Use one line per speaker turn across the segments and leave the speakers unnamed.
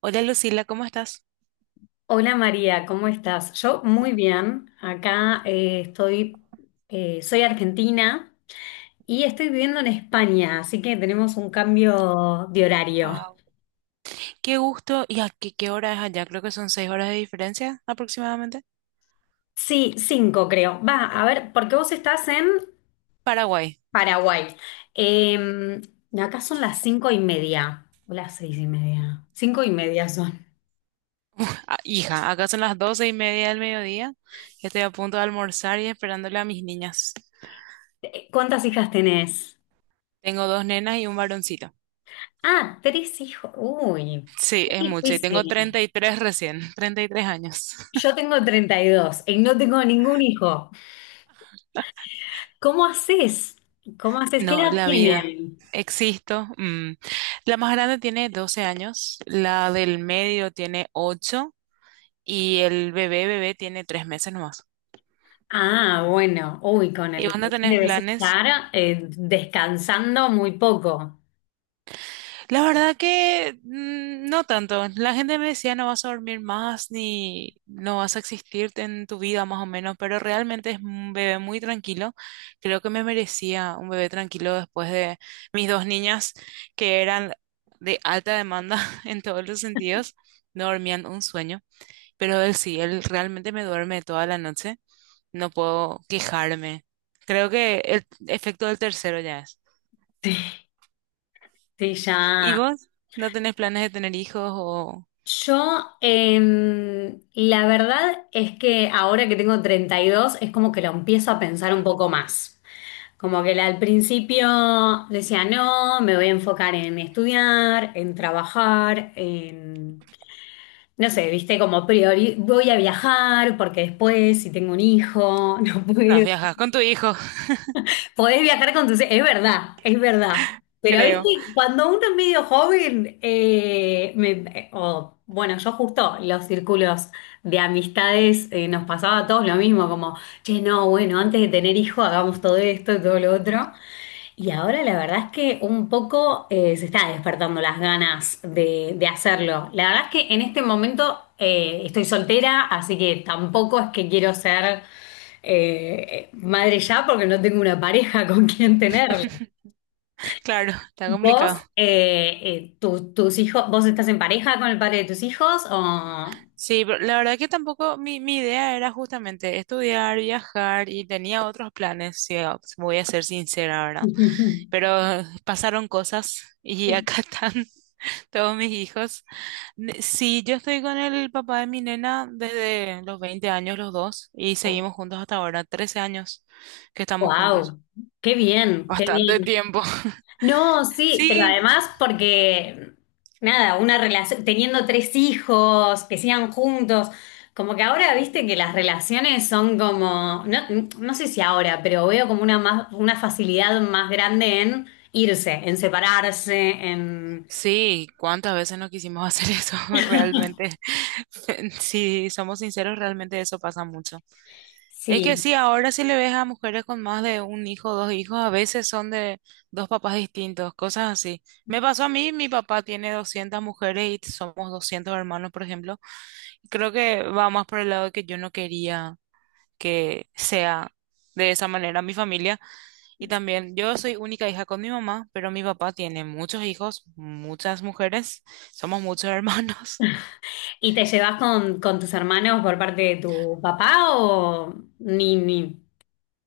Hola Lucila, ¿cómo estás?
Hola María, ¿cómo estás? Yo muy bien. Acá soy argentina y estoy viviendo en España, así que tenemos un cambio de horario.
Wow. Qué gusto. ¿Y a qué, qué hora es allá? Creo que son seis horas de diferencia aproximadamente.
Sí, cinco creo. Va, a ver, porque vos estás en
Paraguay.
Paraguay. Eh, Acá son las 5:30, o las 6:30. 5:30 son.
Ah, hija, acá son las doce y media del mediodía. Estoy a punto de almorzar y esperándole a mis niñas.
¿Cuántas hijas tenés?
Tengo dos nenas y un varoncito.
Ah, tres hijos. Uy,
Sí,
muy
es mucho. Y tengo
difícil.
33 recién, 33 años.
Yo tengo 32, y no tengo ningún hijo. ¿Cómo haces? ¿Cómo haces? ¿Qué
No,
edad
la vida.
tienen?
Existo. Mm. La más grande tiene 12 años, la del medio tiene 8 y el bebé bebé tiene 3 meses nomás.
Ah, bueno, uy, con
¿Y
el
vos no
bebé
tenés
debes
planes?
estar descansando muy poco.
La verdad que no tanto. La gente me decía no vas a dormir más ni no vas a existir en tu vida más o menos, pero realmente es un bebé muy tranquilo. Creo que me merecía un bebé tranquilo después de mis dos niñas que eran de alta demanda en todos los sentidos. No dormían un sueño, pero él sí, él realmente me duerme toda la noche. No puedo quejarme. Creo que el efecto del tercero ya es.
Sí, sí,
¿Y
ya.
vos? ¿No tenés planes de tener hijos o...?
Yo, la verdad es que ahora que tengo 32 es como que lo empiezo a pensar un poco más. Como que al principio decía, no, me voy a enfocar en estudiar, en trabajar. No sé, viste, como priori, voy a viajar porque después, si tengo un hijo, no
No,
puedo.
viajas con tu hijo,
Podés viajar con tus. Es verdad, es verdad. Pero,
creo.
viste, cuando uno es medio joven, o, bueno, yo justo los círculos de amistades nos pasaba a todos lo mismo, como, che, no, bueno, antes de tener hijo hagamos todo esto y todo lo otro. Y ahora la verdad es que un poco se está despertando las ganas de hacerlo. La verdad es que en este momento estoy soltera, así que tampoco es que quiero ser madre ya porque no tengo una pareja con quien tenerlo.
Claro, está
¿Vos,
complicado.
tus hijos, vos estás en pareja con el padre de tus hijos?
Sí, pero la verdad que tampoco mi idea era justamente estudiar, viajar y tenía otros planes, si voy a ser sincera, ¿verdad? Pero pasaron cosas y acá están todos mis hijos. Sí, yo estoy con el papá de mi nena desde los 20 años los dos y seguimos juntos hasta ahora, 13 años que estamos juntos.
Wow, qué bien, qué bien.
Bastante tiempo.
No, sí, pero
Sí,
además porque, nada, una relación, teniendo tres hijos, que sigan juntos, como que ahora viste que las relaciones son como, no, no sé si ahora, pero veo como una más, una facilidad más grande en irse, en separarse.
sí, ¿cuántas veces no quisimos hacer eso? Realmente, si somos sinceros, realmente eso pasa mucho. Es que
Sí.
sí, ahora si le ves a mujeres con más de un hijo, dos hijos, a veces son de dos papás distintos, cosas así. Me pasó a mí, mi papá tiene 200 mujeres y somos 200 hermanos, por ejemplo. Creo que va más por el lado de que yo no quería que sea de esa manera mi familia. Y también, yo soy única hija con mi mamá, pero mi papá tiene muchos hijos, muchas mujeres, somos muchos hermanos.
¿Y te llevas con tus hermanos por parte de tu papá o ni, ni?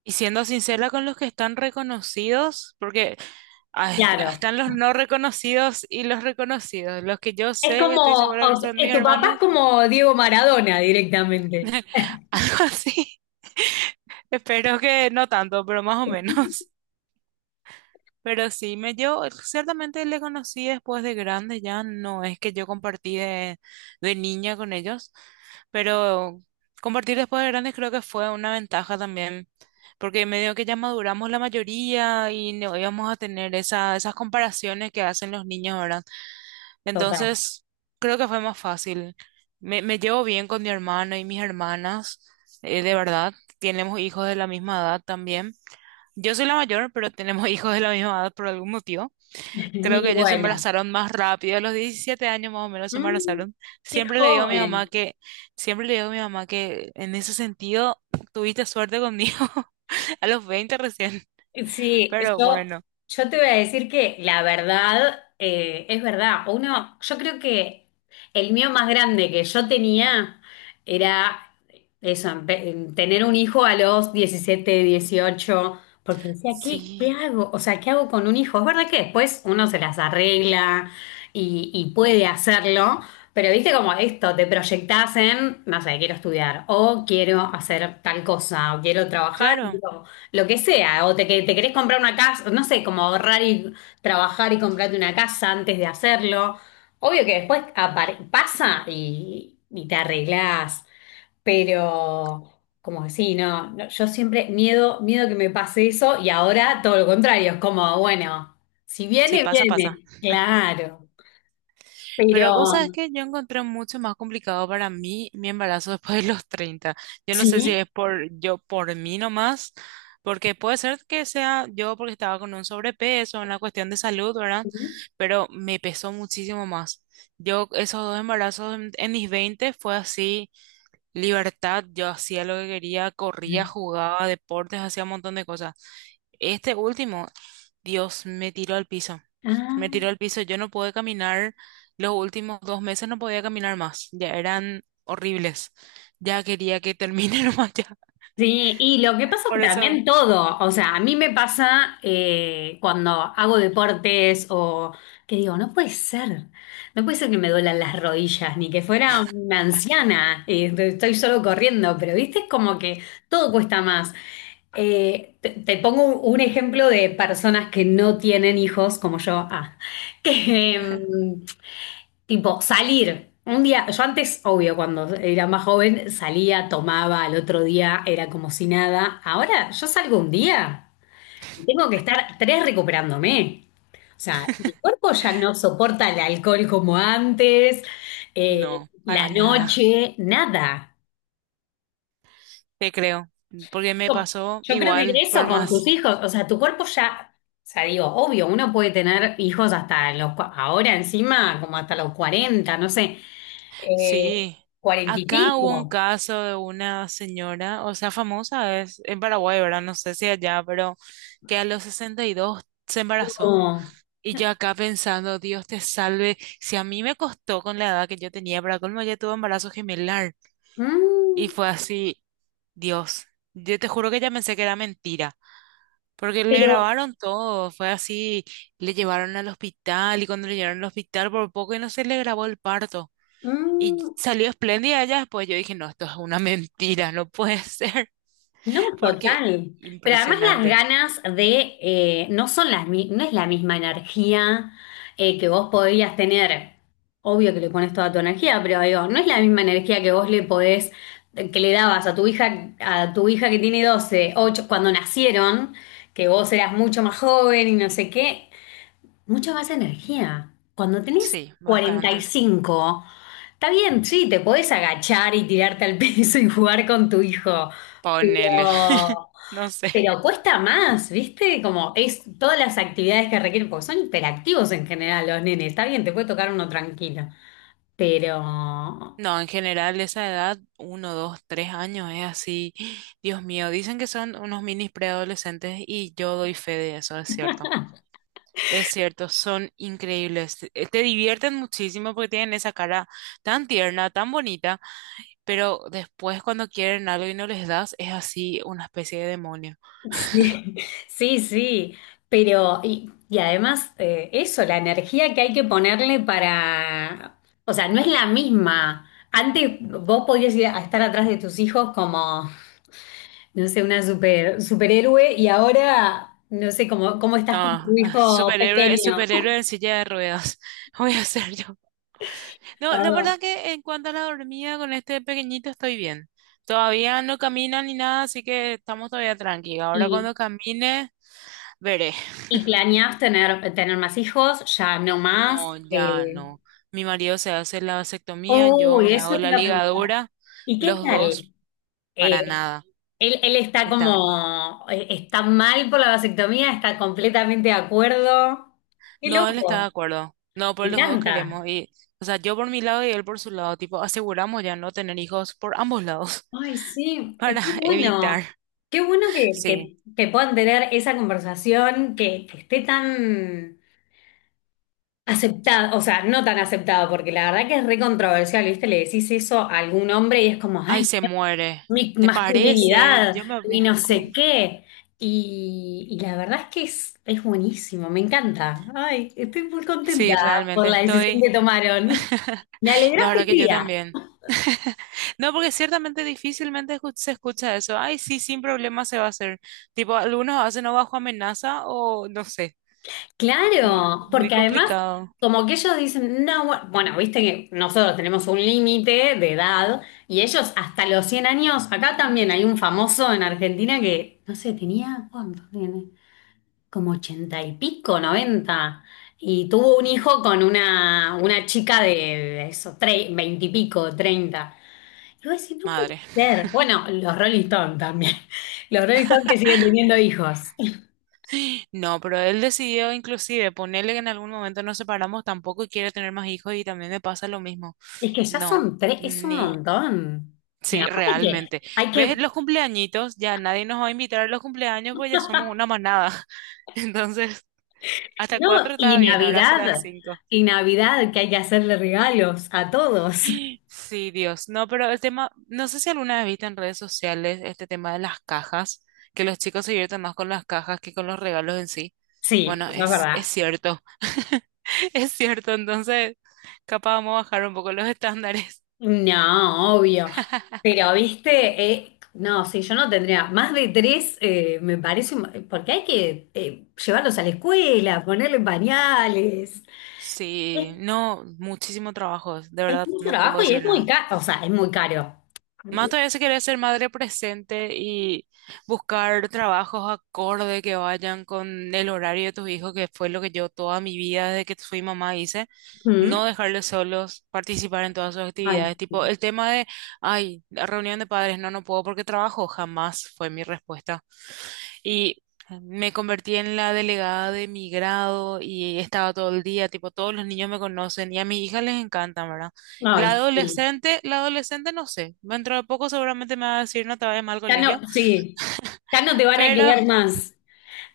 Y siendo sincera con los que están reconocidos, porque ah,
Claro.
están los no reconocidos y los reconocidos. Los que yo
Es
sé, estoy
como,
segura que son mis
tu papá es
hermanos,
como Diego Maradona directamente.
algo así. Espero que no tanto, pero más o menos. Pero sí, me yo ciertamente le conocí después de grande, ya no es que yo compartí de niña con ellos. Pero compartir después de grandes creo que fue una ventaja también, porque medio que ya maduramos la mayoría y no íbamos a tener esa, esas comparaciones que hacen los niños ahora.
Total.
Entonces, creo que fue más fácil. Me llevo bien con mi hermano y mis hermanas, de verdad. Tenemos hijos de la misma edad también. Yo soy la mayor, pero tenemos hijos de la misma edad por algún motivo. Creo
Y
que ellos se
bueno,
embarazaron más rápido, a los 17 años más o menos se
mm,
embarazaron.
qué
Siempre le digo a mi mamá
joven.
que, siempre le digo a mi mamá que en ese sentido tuviste suerte conmigo a los 20 recién.
Sí,
Pero
yo,
bueno,
yo te voy a decir que la verdad es verdad. Uno, yo creo que el mío más grande que yo tenía era eso, tener un hijo a los 17, 18, porque decía, ¿qué
sí,
hago? O sea, ¿qué hago con un hijo? Es verdad que después uno se las arregla y puede hacerlo, pero viste como esto, te proyectás en, no sé, quiero estudiar, o quiero hacer tal cosa, o quiero trabajar.
claro,
Lo que sea, o te, que te querés comprar una casa, no sé, como ahorrar y trabajar y comprarte una casa antes de hacerlo. Obvio que después pasa y te arreglás, pero como que sí, no, no, yo siempre miedo, miedo que me pase eso y ahora todo lo contrario, es como, bueno, si
si
viene,
pasa, pasa.
viene, claro,
Pero vos sabes
pero
que yo encontré mucho más complicado para mí mi embarazo después de los treinta. Yo no sé si
sí.
es por yo, por mí nomás, porque puede ser que sea yo porque estaba con un sobrepeso, una cuestión de salud, ¿verdad?
Ujú.
Pero me pesó muchísimo más. Yo, esos dos embarazos en mis 20 fue así, libertad, yo hacía lo que quería, corría, jugaba deportes, hacía un montón de cosas. Este último, Dios, me tiró al piso.
Ah.
Me tiró al piso. Yo no pude caminar. Los últimos dos meses no podía caminar más. Ya eran horribles. Ya quería que termine nomás ya.
Sí, y lo que pasa es que
Por eso,
también todo, o sea, a mí me pasa cuando hago deportes o que digo, no puede ser, no puede ser que me duelan las rodillas, ni que fuera una anciana, estoy solo corriendo, pero viste, es como que todo cuesta más. Te pongo un ejemplo de personas que no tienen hijos, como yo, ah, que, Tipo, salir. Un día, yo antes, obvio, cuando era más joven, salía, tomaba, al otro día era como si nada. Ahora yo salgo un día y tengo que estar tres recuperándome. O sea, mi cuerpo ya no soporta el alcohol como antes, eh,
no, para
la
nada.
noche, nada.
Te creo. Porque me
Yo
pasó
yo creo que
igual, por
eso con
más.
tus hijos, o sea, tu cuerpo ya, o sea, digo, obvio, uno puede tener hijos hasta los, ahora encima, como hasta los 40, no sé. Eh,
Sí.
Cuarenta y
Acá hubo un
pico.
caso de una señora, o sea, famosa, es en Paraguay, ¿verdad? No sé si allá, pero que a los 62 se embarazó.
No.
Y yo acá pensando, Dios te salve, si a mí me costó con la edad que yo tenía, para colmo ya tuve embarazo gemelar.
Mm,
Y fue así, Dios, yo te juro que ya pensé que era mentira, porque le
Pero
grabaron todo, fue así, le llevaron al hospital y cuando le llevaron al hospital por poco y no se le grabó el parto. Y
mm,
salió espléndida ella después, yo dije, no, esto es una mentira, no puede ser,
no,
porque
total. Pero además las
impresionante.
ganas de, no son las, no es la misma energía que vos podrías tener. Obvio que le pones toda tu energía, pero digo, no es la misma energía que vos le podés, que le dabas a tu hija que tiene 12 8 cuando nacieron, que vos eras mucho más joven y no sé qué. Mucha más energía. Cuando tenés
Sí,
cuarenta y
bastante.
cinco está bien, sí, te podés agachar y tirarte al piso y jugar con tu hijo,
Ponele,
pero,
no sé.
pero cuesta más, ¿viste? Como es todas las actividades que requieren, porque son hiperactivos en general los nenes, está bien, te puede tocar uno tranquilo, pero
No, en general esa edad, uno, dos, tres años, es así. Dios mío, dicen que son unos minis preadolescentes y yo doy fe de eso, es cierto. Es cierto, son increíbles. Te divierten muchísimo porque tienen esa cara tan tierna, tan bonita, pero después cuando quieren algo y no les das, es así una especie de demonio.
sí, sí, sí, pero y además eso, la energía que hay que ponerle para, o sea, no es la misma. Antes vos podías ir a estar atrás de tus hijos como, no sé, una superhéroe y ahora no sé cómo
No,
estás con tu
ah,
hijo
superhéroe,
pequeño.
superhéroe en silla de ruedas. Voy a ser yo. No, la
Ah,
verdad que en cuanto a la dormida con este pequeñito estoy bien. Todavía no camina ni nada, así que estamos todavía tranquilos. Ahora
y,
cuando camine, veré.
y planeás tener más hijos, ya no más.
No, ya no. Mi marido se hace la vasectomía, yo
Uy,
me hago
eso te
la
iba a preguntar.
ligadura.
¿Y qué
Los
tal?
dos,
Eh,
para nada,
él está
estamos.
como, está mal por la vasectomía, está completamente de acuerdo. Qué
No, él está de
loco,
acuerdo. No, pues
me
los dos
encanta.
queremos. Y, o sea, yo por mi lado y él por su lado. Tipo, aseguramos ya no tener hijos por ambos lados
Ay, sí, es
para
que
evitar.
bueno, qué bueno que,
Sí.
que puedan tener esa conversación, que esté tan aceptada, o sea, no tan aceptada, porque la verdad que es re controversial, ¿viste? Le decís eso a algún hombre y es como,
Ay,
ay,
se muere.
mi
¿Te parece?
masculinidad
Yo me
y
había...
no
cu-
sé qué. Y la verdad es que es, buenísimo, me encanta. Ay, estoy muy contenta
Sí,
por
realmente
la decisión
estoy...
que tomaron. Me
La
alegraste
verdad
el
que yo
día.
también. No, porque ciertamente difícilmente se escucha eso. Ay, sí, sin problema se va a hacer. Tipo, algunos hacen o bajo amenaza o no sé. Mm,
Claro,
muy
porque además,
complicado.
como que ellos dicen, no, bueno, viste que nosotros tenemos un límite de edad y ellos hasta los 100 años, acá también hay un famoso en Argentina que, no sé, tenía, ¿cuánto tiene? Como ochenta y pico, 90, y tuvo un hijo con una, chica de eso, veinte y pico, 30. Y vos decís, no puede
Madre.
ser. Bueno, los Rolling Stones también. Los Rolling Stones que siguen teniendo hijos.
No, pero él decidió inclusive ponerle que en algún momento nos separamos, tampoco quiere tener más hijos y también me pasa lo mismo.
Es que ya
No,
son tres, es un
ni.
montón. Y
Sí,
aparte que
realmente.
hay
¿Ves
que,
los cumpleañitos? Ya nadie nos va a invitar a los cumpleaños porque ya somos una manada. Entonces, hasta
no,
cuatro estaba
y
bien, ahora serán
Navidad,
cinco.
y Navidad que hay que hacerle regalos a todos.
Sí, Dios. No, pero el tema, no sé si alguna vez viste en redes sociales este tema de las cajas, que los chicos se divierten más con las cajas que con los regalos en sí.
Sí,
Bueno,
eso es
es
verdad.
cierto, es cierto. Entonces, capaz vamos a bajar un poco los estándares.
No, obvio. Pero, viste, no, sí, yo no tendría más de tres, me parece, porque hay que llevarlos a la escuela, ponerle pañales. Es,
Sí, no, muchísimo trabajo, de
es
verdad,
mucho
no puedo
trabajo y
decir
es muy
nada.
caro, o sea, es muy caro.
Más todavía se quiere ser madre presente y buscar trabajos acorde que vayan con el horario de tus hijos, que fue lo que yo toda mi vida desde que fui mamá hice. No
Mm.
dejarles solos, participar en todas sus
Ay,
actividades. Tipo,
sí.
el tema de, ay, la reunión de padres, no, no puedo porque trabajo, jamás fue mi respuesta. Y me convertí en la delegada de mi grado y estaba todo el día, tipo, todos los niños me conocen y a mi hija les encanta, ¿verdad?
Ay, sí.
La adolescente no sé, dentro de poco seguramente me va a decir no te vayas mal al
Ya
colegio,
no, sí, ya no te van a
pero
querer más.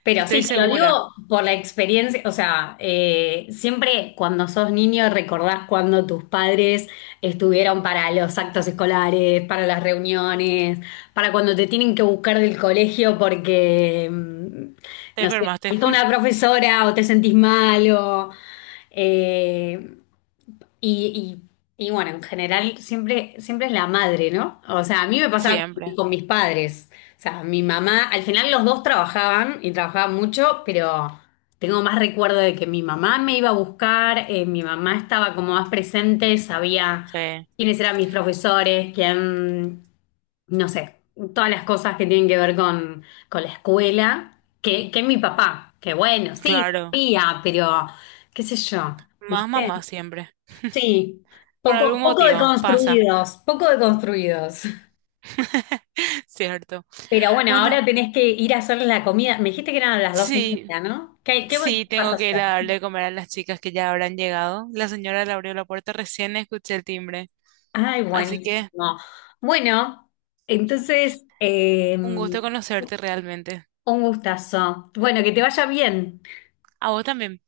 Pero
estoy
sí, te lo digo
segura,
por la experiencia, o sea, siempre cuando sos niño recordás cuando tus padres estuvieron para los actos escolares, para las reuniones, para cuando te tienen que buscar del colegio porque,
te
no sé,
enfermaste,
faltó una profesora o te sentís malo. Y, y bueno, en general siempre, siempre es la madre, ¿no? O sea, a mí me pasaba con,
siempre,
con mis padres. O sea, mi mamá, al final los dos trabajaban y trabajaban mucho, pero tengo más recuerdo de que mi mamá me iba a buscar, mi mamá estaba como más presente, sabía
sí,
quiénes eran mis profesores, quién, no sé, todas las cosas que tienen que ver con, la escuela, que mi papá, que bueno, sí,
claro,
sabía, pero qué sé yo,
más mamá
¿viste?
siempre,
Sí,
por
poco,
algún
poco de
motivo, pasa,
construidos, poco de construidos.
cierto.
Pero bueno,
Bueno,
ahora tenés que ir a hacer la comida. Me dijiste que eran a las 12 y
sí.
media, ¿no? ¿Qué bueno
Sí,
que vas a
tengo que ir
hacer?
a darle de comer a las chicas que ya habrán llegado. La señora le abrió la puerta recién, escuché el timbre.
Ay,
Así que
buenísimo. Bueno, entonces,
un gusto
un
conocerte realmente.
gustazo. Bueno, que te vaya bien.
A vos también.